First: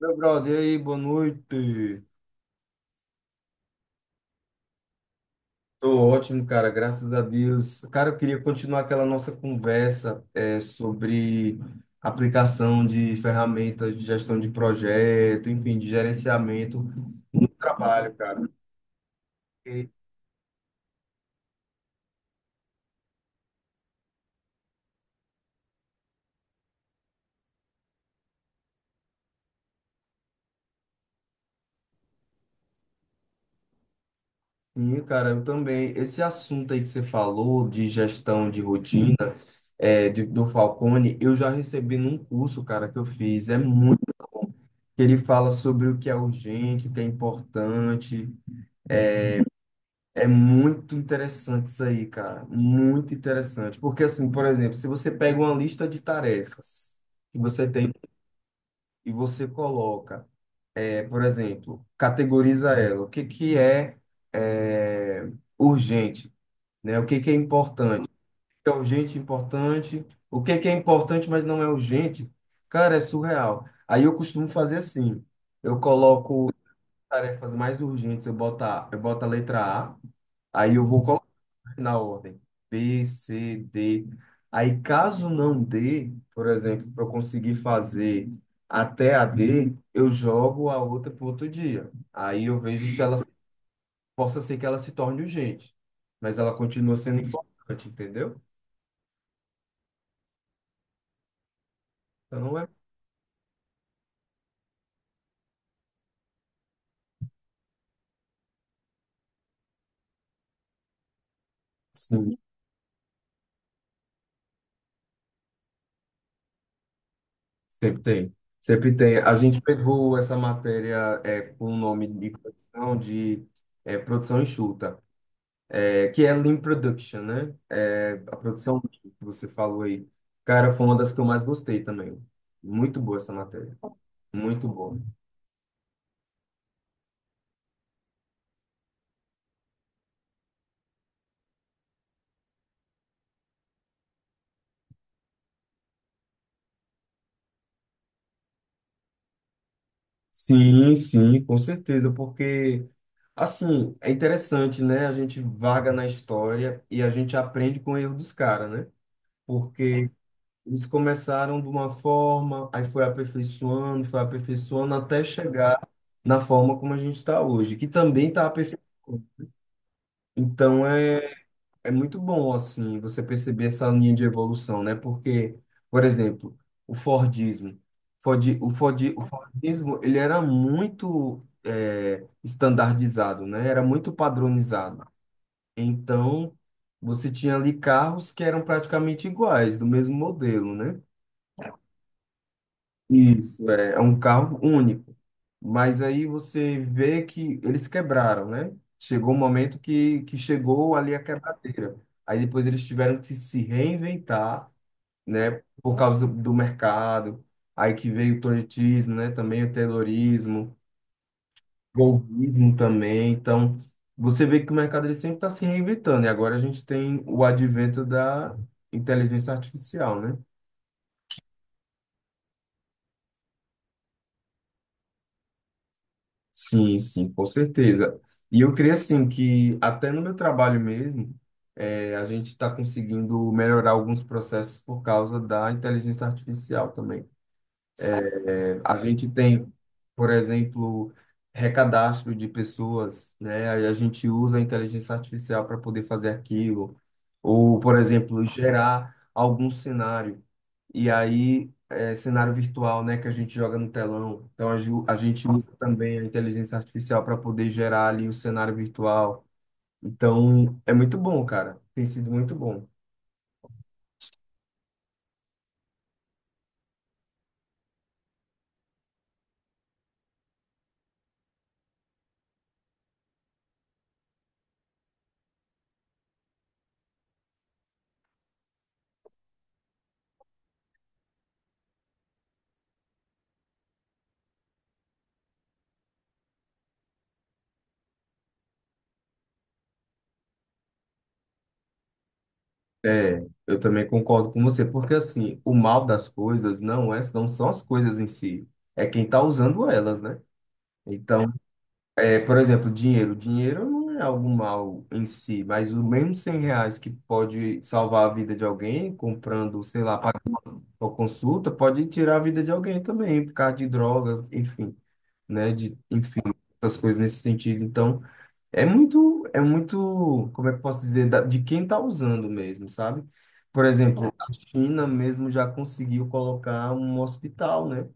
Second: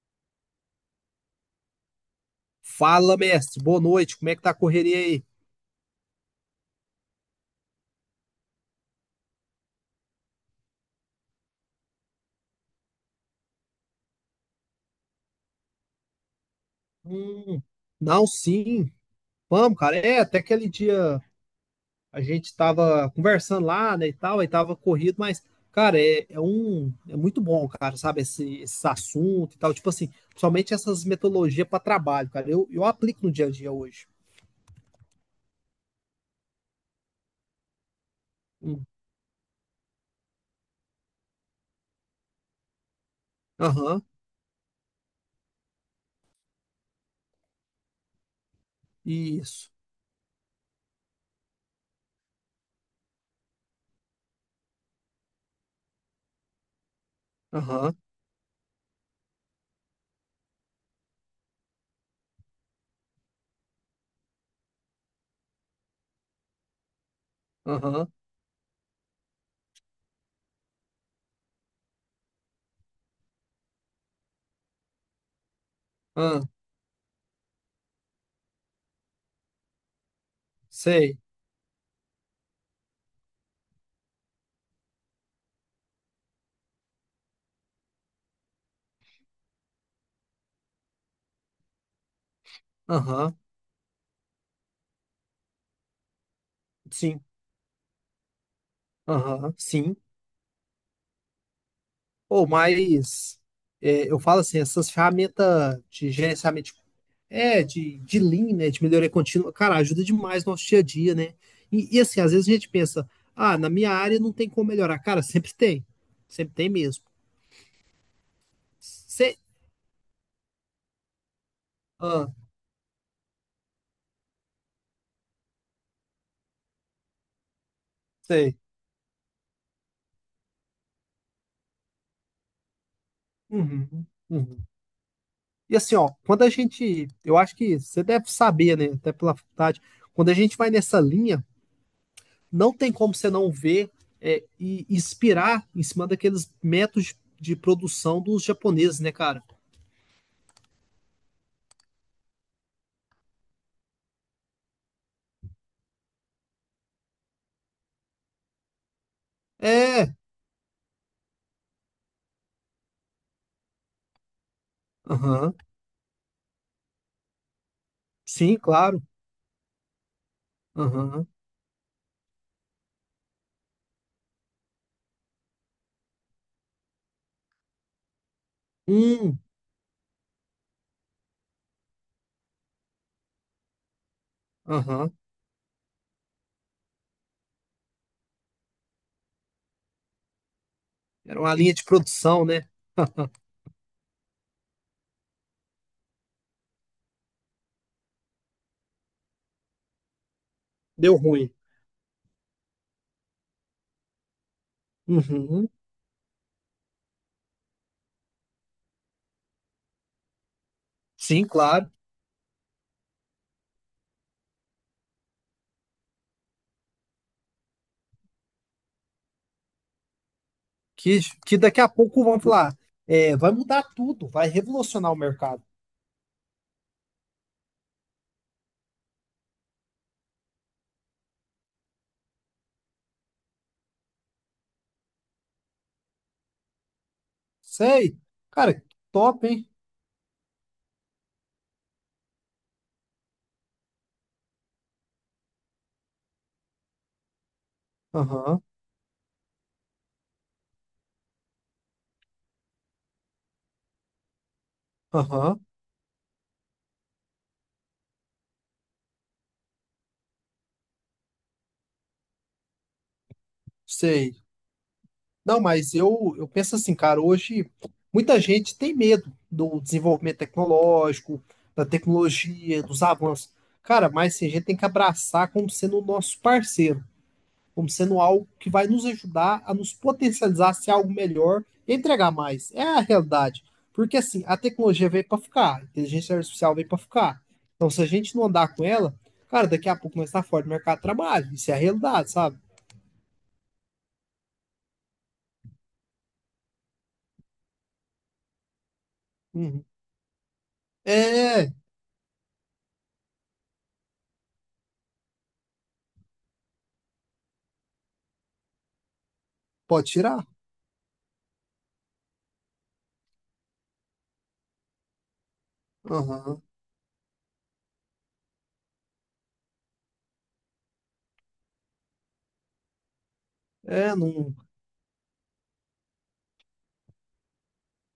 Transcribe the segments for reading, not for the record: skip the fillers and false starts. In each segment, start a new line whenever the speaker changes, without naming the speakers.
Meu brother, e aí, boa noite.
Fala, mestre. Boa noite. Como é que tá a correria aí?
Tô ótimo, cara, graças a Deus. Cara, eu queria continuar aquela nossa conversa sobre aplicação de ferramentas de gestão de projeto, enfim, de gerenciamento do
Hum,
trabalho,
não,
cara.
sim. Vamos,
E,
cara. Até aquele dia a gente tava conversando lá, né, e tal, aí tava corrido, mas, cara, é muito bom, cara, sabe, esse assunto e tal. Tipo assim, principalmente essas metodologias para trabalho, cara. Eu aplico no dia a dia hoje.
sim, cara, eu também. Esse assunto aí que você falou de gestão de
Hum.
rotina, do Falcone, eu já recebi num curso, cara, que eu fiz. É muito.
Aham,
Ele fala sobre o que é urgente, o que é importante.
isso.
É muito interessante isso aí, cara. Muito interessante. Porque, assim, por exemplo, se você pega uma lista de tarefas que você tem
Aham,
e você coloca, por exemplo, categoriza ela. O que que é, é, urgente, né? O que que é importante?
aham,
O que é urgente, importante. O que que é importante, mas não é urgente? Cara, é surreal. Aí eu costumo fazer assim. Eu
aham,
coloco tarefas mais urgentes, eu boto a letra A, aí eu vou
sei.
na ordem. B, C, D. Aí, caso não dê, por exemplo, para eu conseguir fazer até a D, eu jogo a outra para outro dia. Aí eu vejo se ela
Aham,
possa ser que ela se torne urgente, mas ela continua sendo
sim.
importante, entendeu?
Aham, sim.
Então
Ou
não é.
mas eu falo assim, essas ferramentas de gerenciamento de- de Lean, né, de melhoria contínua, cara, ajuda demais no nosso dia a dia, né? Assim, às
Sim,
vezes a gente pensa, ah, na minha área não tem como melhorar. Cara, sempre tem. Sempre tem mesmo.
sempre tem. Sempre tem. A
Se,
gente pegou essa matéria com o nome
ah,
de produção enxuta, é, que é Lean Production, né? É, a
sei.
produção que você falou aí. Cara, foi uma das que eu mais gostei também. Muito boa essa matéria.
Uhum,
Muito
uhum.
boa.
E assim, ó, quando a gente, eu acho que você deve saber, né, até pela faculdade, quando a gente vai nessa linha, não tem como você não ver e inspirar em cima daqueles métodos de produção dos japoneses, né, cara?
Sim, sim, com certeza, porque assim, é interessante, né? A gente vaga na história e a gente aprende com o erro dos caras, né? Porque
É,
eles começaram de uma forma, aí foi aperfeiçoando até
aham,
chegar na forma como a gente está hoje, que também está
sim,
aperfeiçoando.
claro,
Então,
aham,
É muito bom, assim, você perceber essa linha de evolução, né? Porque, por exemplo, o Fordismo. O
hum,
Fordismo, ele era muito estandardizado, né? Era muito padronizado.
aham,
Então, você tinha ali carros que eram praticamente iguais, do mesmo modelo, né?
era uma linha de produção, né?
Isso, é, é um carro único. Mas aí você vê que eles quebraram, né? Chegou um momento que chegou ali
Deu
a
ruim.
quebradeira. Aí depois eles tiveram que se reinventar, né?
Uhum,
Por causa do mercado. Aí que veio o toyotismo, né? Também o terrorismo,
sim, claro,
o golpismo também. Então, você vê que o mercado ele sempre está se reinventando. E agora a gente tem o advento da inteligência artificial, né?
que, daqui a pouco vão falar, vai mudar tudo, vai revolucionar o mercado.
Sim, sim, com certeza. E eu creio assim que até no meu trabalho mesmo, a gente está conseguindo melhorar alguns processos por causa da inteligência artificial também.
Sei,
É,
cara,
a gente
top, hein?
tem, por exemplo, recadastro de pessoas, né? Aí a gente usa a inteligência artificial para poder fazer aquilo, ou, por exemplo,
Aham,
gerar algum cenário. E aí, é, cenário virtual, né, que a gente joga no telão. Então, a gente
aham,
usa também a inteligência artificial para poder gerar ali o cenário virtual. Então, é muito bom, cara. Tem sido muito bom.
sei. Não, mas eu penso assim, cara, hoje muita gente tem medo do desenvolvimento tecnológico, da tecnologia, dos avanços. Cara, mas assim, a gente tem que abraçar como sendo o nosso parceiro, como sendo algo que vai nos ajudar a nos potencializar, ser algo melhor e entregar mais. É a realidade. Porque assim, a tecnologia veio para ficar, a inteligência artificial veio para ficar. Então, se a gente não andar com ela, cara, daqui a pouco nós está fora do mercado de trabalho. Isso é a realidade, sabe?
É, eu também concordo com você, porque assim, o mal das coisas não é, não são as coisas em si, é quem está
Uhum.
usando elas, né? Então,
É,
é, por exemplo, dinheiro. Dinheiro não é algo mal em si, mas o mesmo R$ 100 que pode salvar a vida de alguém, comprando, sei
pode
lá,
tirar.
pagando uma consulta, pode tirar a vida de alguém também, por causa de droga, enfim, né? De, enfim,
Aham.
essas coisas nesse sentido. Então, é muito, como é que eu posso dizer, de quem está usando mesmo, sabe? Por
É,
exemplo, a
não.
China mesmo já conseguiu colocar um hospital, né?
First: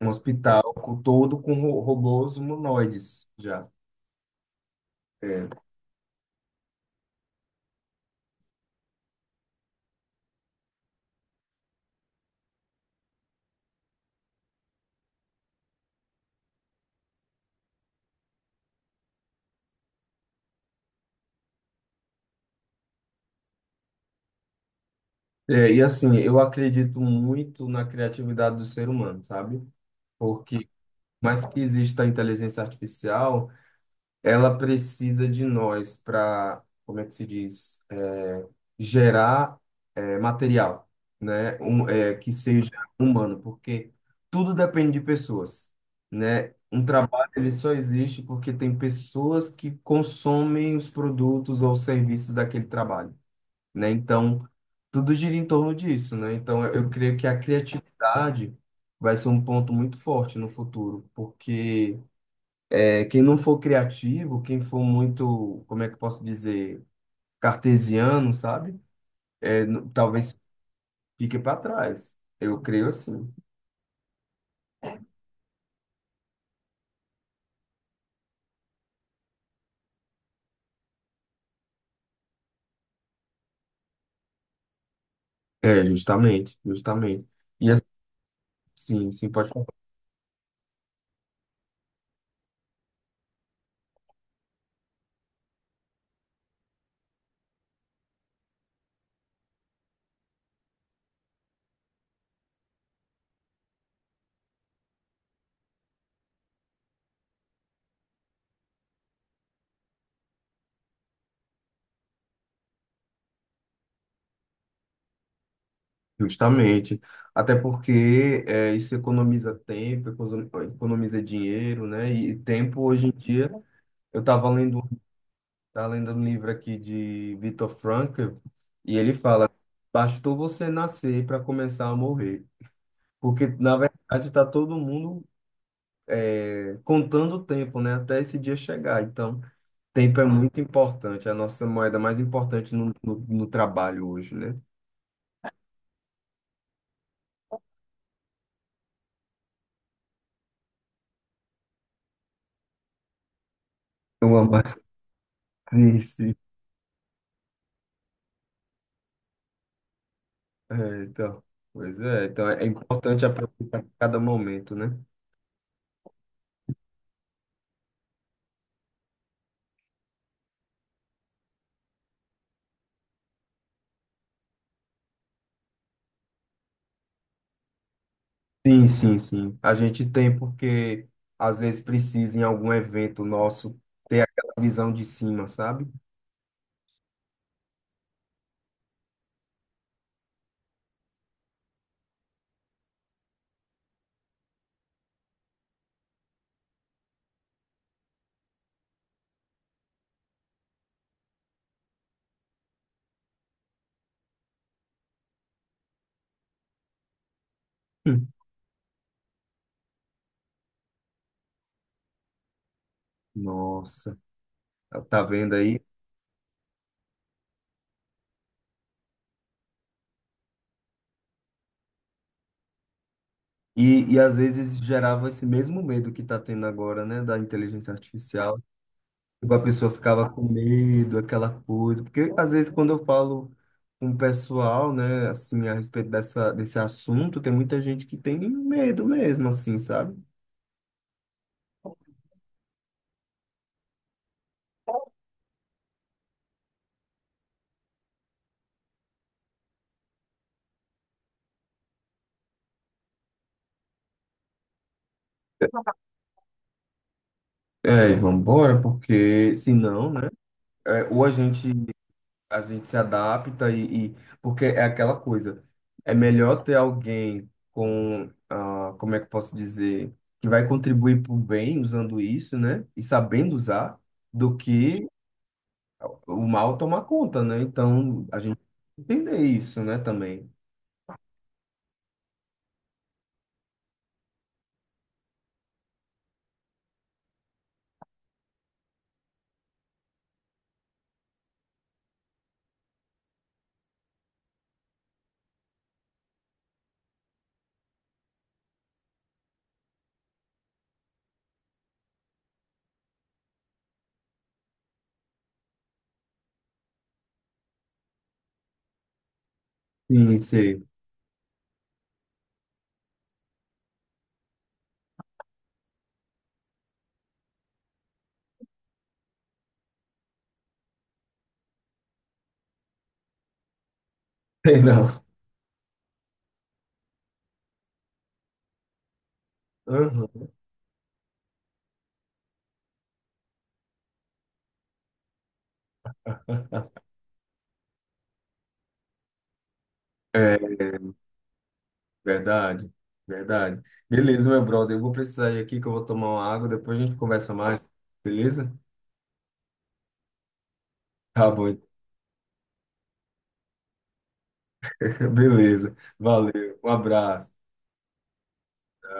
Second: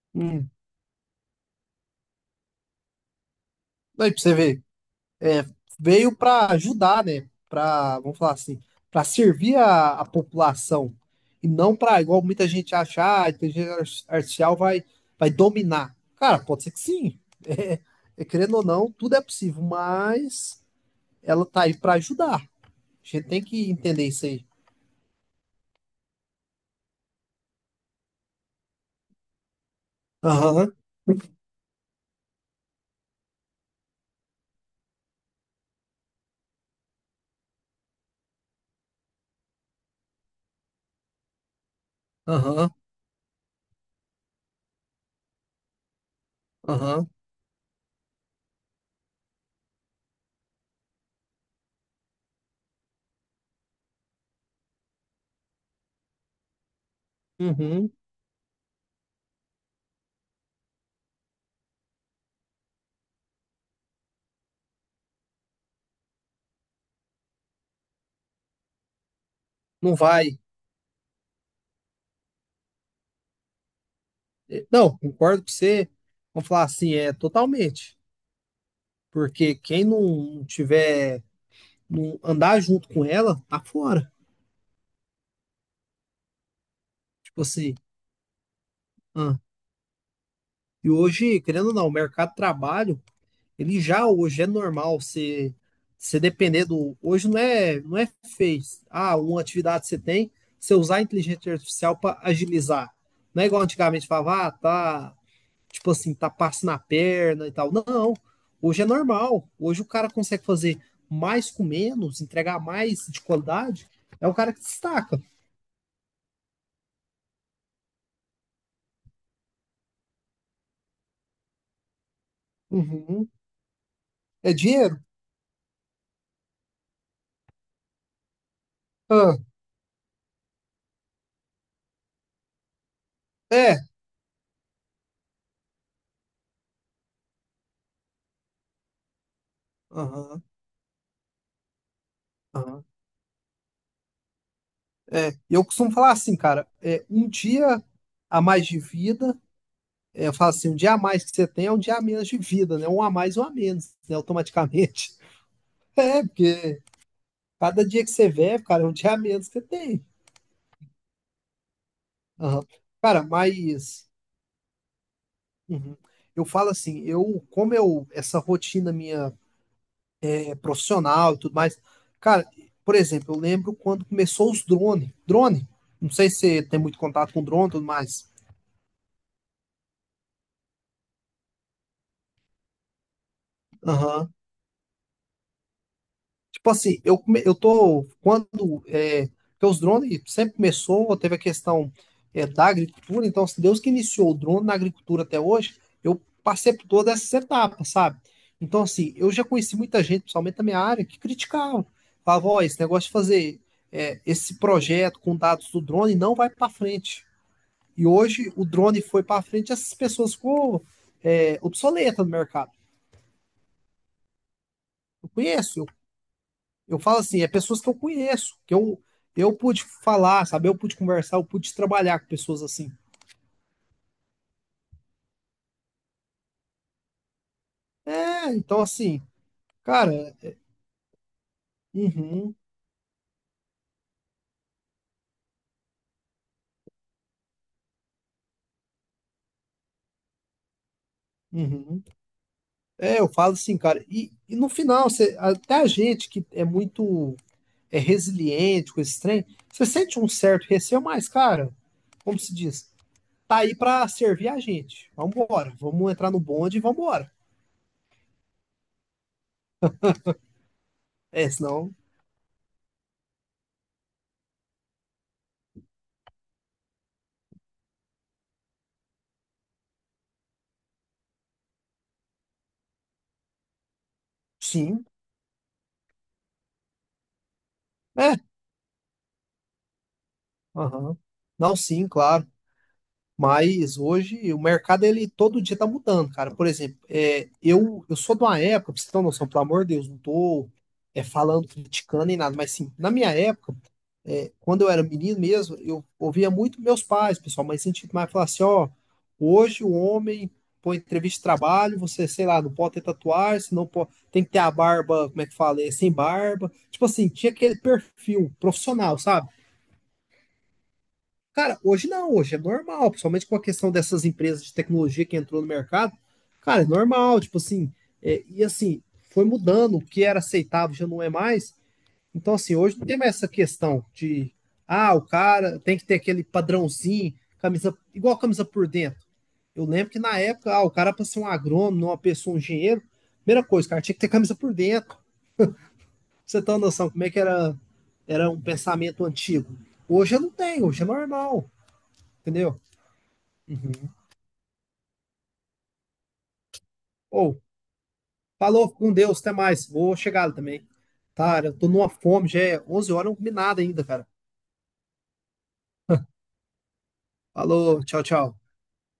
Um
Não-
hospital todo com robôs humanoides já.
aí pra você ver, é,
É.
veio pra ajudar, né? Pra, vamos falar assim, pra servir a população. E não pra, igual muita gente acha, ah, a inteligência ar- artificial vai, vai dominar. Cara, pode ser que sim. Querendo ou não, tudo é possível, mas ela tá aí pra ajudar. A gente tem que entender isso aí.
É, e assim, eu acredito muito na criatividade do ser humano, sabe? Porque, por
Aham,
mais que exista a inteligência artificial, ela precisa de nós para, como é que se diz, é, gerar material, né? Um, que seja
aham,
humano, porque tudo depende de pessoas, né? Um
aham,
trabalho ele só existe porque tem pessoas que consomem os produtos ou serviços daquele trabalho, né? Então, tudo gira em torno disso, né? Então, eu creio que a
uhum.
criatividade vai ser um ponto muito forte no futuro, porque quem não for criativo, quem for muito, como é que eu posso dizer, cartesiano, sabe?
Não vai.
Talvez fique para trás. Eu creio assim.
Não, concordo com você. Vamos falar assim, é totalmente. Porque quem não tiver, não andar junto com ela, tá fora.
É, justamente, justamente.
Tipo
E
assim,
assim, sim, sim,
ah,
pode falar.
e hoje, querendo ou não, o mercado de trabalho, ele já hoje é normal você depender do. Hoje não é fez. Ah, uma atividade que você tem, você usar a inteligência artificial para agilizar. Não é igual antigamente falava, ah, tá, tipo assim, tá passo na perna e tal. Não, hoje é normal. Hoje o cara consegue fazer mais com menos, entregar mais de qualidade. É o cara que destaca.
Justamente. Até porque é, isso economiza tempo, economiza dinheiro, né? E tempo, hoje em
Uhum.
dia, eu estava
É
lendo,
dinheiro?
tava lendo um livro aqui de Viktor Frankl, e ele
Ah,
fala: bastou você nascer para começar a morrer. Porque, na
é.
verdade, está todo mundo contando o tempo, né? Até esse dia chegar. Então, tempo é
Aham,
muito importante. É a nossa moeda mais importante
aham.
no trabalho hoje, né?
É. E eu costumo falar assim, cara, é um dia a mais de vida, é, eu falo assim, um dia a mais que você tem é um dia a menos de vida, né? Um a mais, um a menos, né?
Eu amo
Automaticamente. É,
esse.
porque cada dia que você vê cara, é um dia a menos que você tem.
É, então, pois é. Então, é
Aham. Cara,
importante aproveitar
mas
cada momento, né?
uhum. Eu falo assim, eu, como eu, essa rotina minha profissional e tudo mais. Cara, por exemplo, eu lembro quando começou os drone. Drone, não sei se você tem muito contato com drone e tudo mais.
Sim, sim, sim. A gente tem porque, às vezes, precisa em algum evento nosso ter
Aham.
aquela visão de cima, sabe?
Tipo assim, eu, come- eu tô. Quando. É, porque os drones sempre começou, teve a questão da agricultura, então, se Deus que iniciou o drone na agricultura até hoje, eu passei por todas essas etapas, sabe? Então, assim, eu já conheci muita gente, principalmente da minha área, que criticava. Falava, ó, esse negócio de fazer esse projeto com dados do drone não vai para frente. E
Hum.
hoje o drone foi para frente, essas pessoas ficou obsoleta no mercado.
Nossa, tá
Eu
vendo aí?
conheço, eu falo assim, é pessoas que eu conheço, eu pude falar, sabe? Eu pude conversar, eu pude trabalhar com pessoas assim.
E às vezes gerava esse mesmo medo que está tendo agora, né, da inteligência
É,
artificial.
então assim,
Tipo, a pessoa ficava
cara,
com medo, aquela coisa. Porque às
uhum,
vezes quando eu falo com o pessoal, né, assim, a respeito desse assunto, tem muita gente que tem medo mesmo, assim, sabe?
uhum. É, eu falo assim, cara, no final, você, até a gente que é muito resiliente com esse trem, você sente um certo receio, mas, cara, como se diz, tá aí pra servir a gente. Vambora, vamos entrar no bonde e vambora.
É, e vambora, porque senão, né, é, ou a
É,
gente
senão,
a gente se adapta e, porque é aquela coisa. É melhor ter alguém com, ah, como é que eu posso dizer, que vai contribuir para o bem usando isso, né? E sabendo usar, do
sim.
que o mal tomar conta, né? Então
É,
a gente tem que entender isso, né? Também.
aham. Não, sim, claro. Mas hoje o mercado ele todo dia tá mudando, cara. Por exemplo, eu sou de uma época, pra você ter uma noção, pelo amor de Deus, não tô falando, criticando nem nada, mas sim, na minha época, quando eu era menino mesmo, eu ouvia muito meus pais, pessoal, mas sentido mais falar assim, ó, hoje o homem põe entrevista de trabalho, você, sei lá, não pode ter tatuagem, se não pode, tem que ter a barba, como é que fala, sem barba. Tipo assim, tinha aquele perfil profissional, sabe?
Sim, sim.
Cara, hoje não, hoje é normal, principalmente com a questão dessas empresas de tecnologia que entrou no mercado. Cara, é normal, tipo assim, é, e assim, foi mudando, o que era aceitável já não é mais. Então, assim, hoje não tem mais essa questão de,
Sei
ah, o
não.
cara tem que ter aquele padrãozinho, camisa, igual camisa por dentro. Eu lembro que na
Aham.
época, ah, o cara para ser um agrônomo, uma pessoa, um engenheiro, primeira coisa, cara, tinha que ter camisa por dentro. Pra você tem uma noção como é que era, era um pensamento antigo. Hoje eu não
É
tenho, hoje é normal, entendeu?
verdade, verdade. Beleza, meu brother. Eu vou precisar ir aqui que eu vou tomar uma água. Depois a gente conversa
Ou,
mais, beleza?
falou com Deus, até mais. Vou chegar lá também.
Tá
Tá,
bom.
eu tô numa fome, já é 11 horas, eu não comi nada ainda, cara.
Beleza. Valeu. Um abraço.
Falou, tchau, tchau.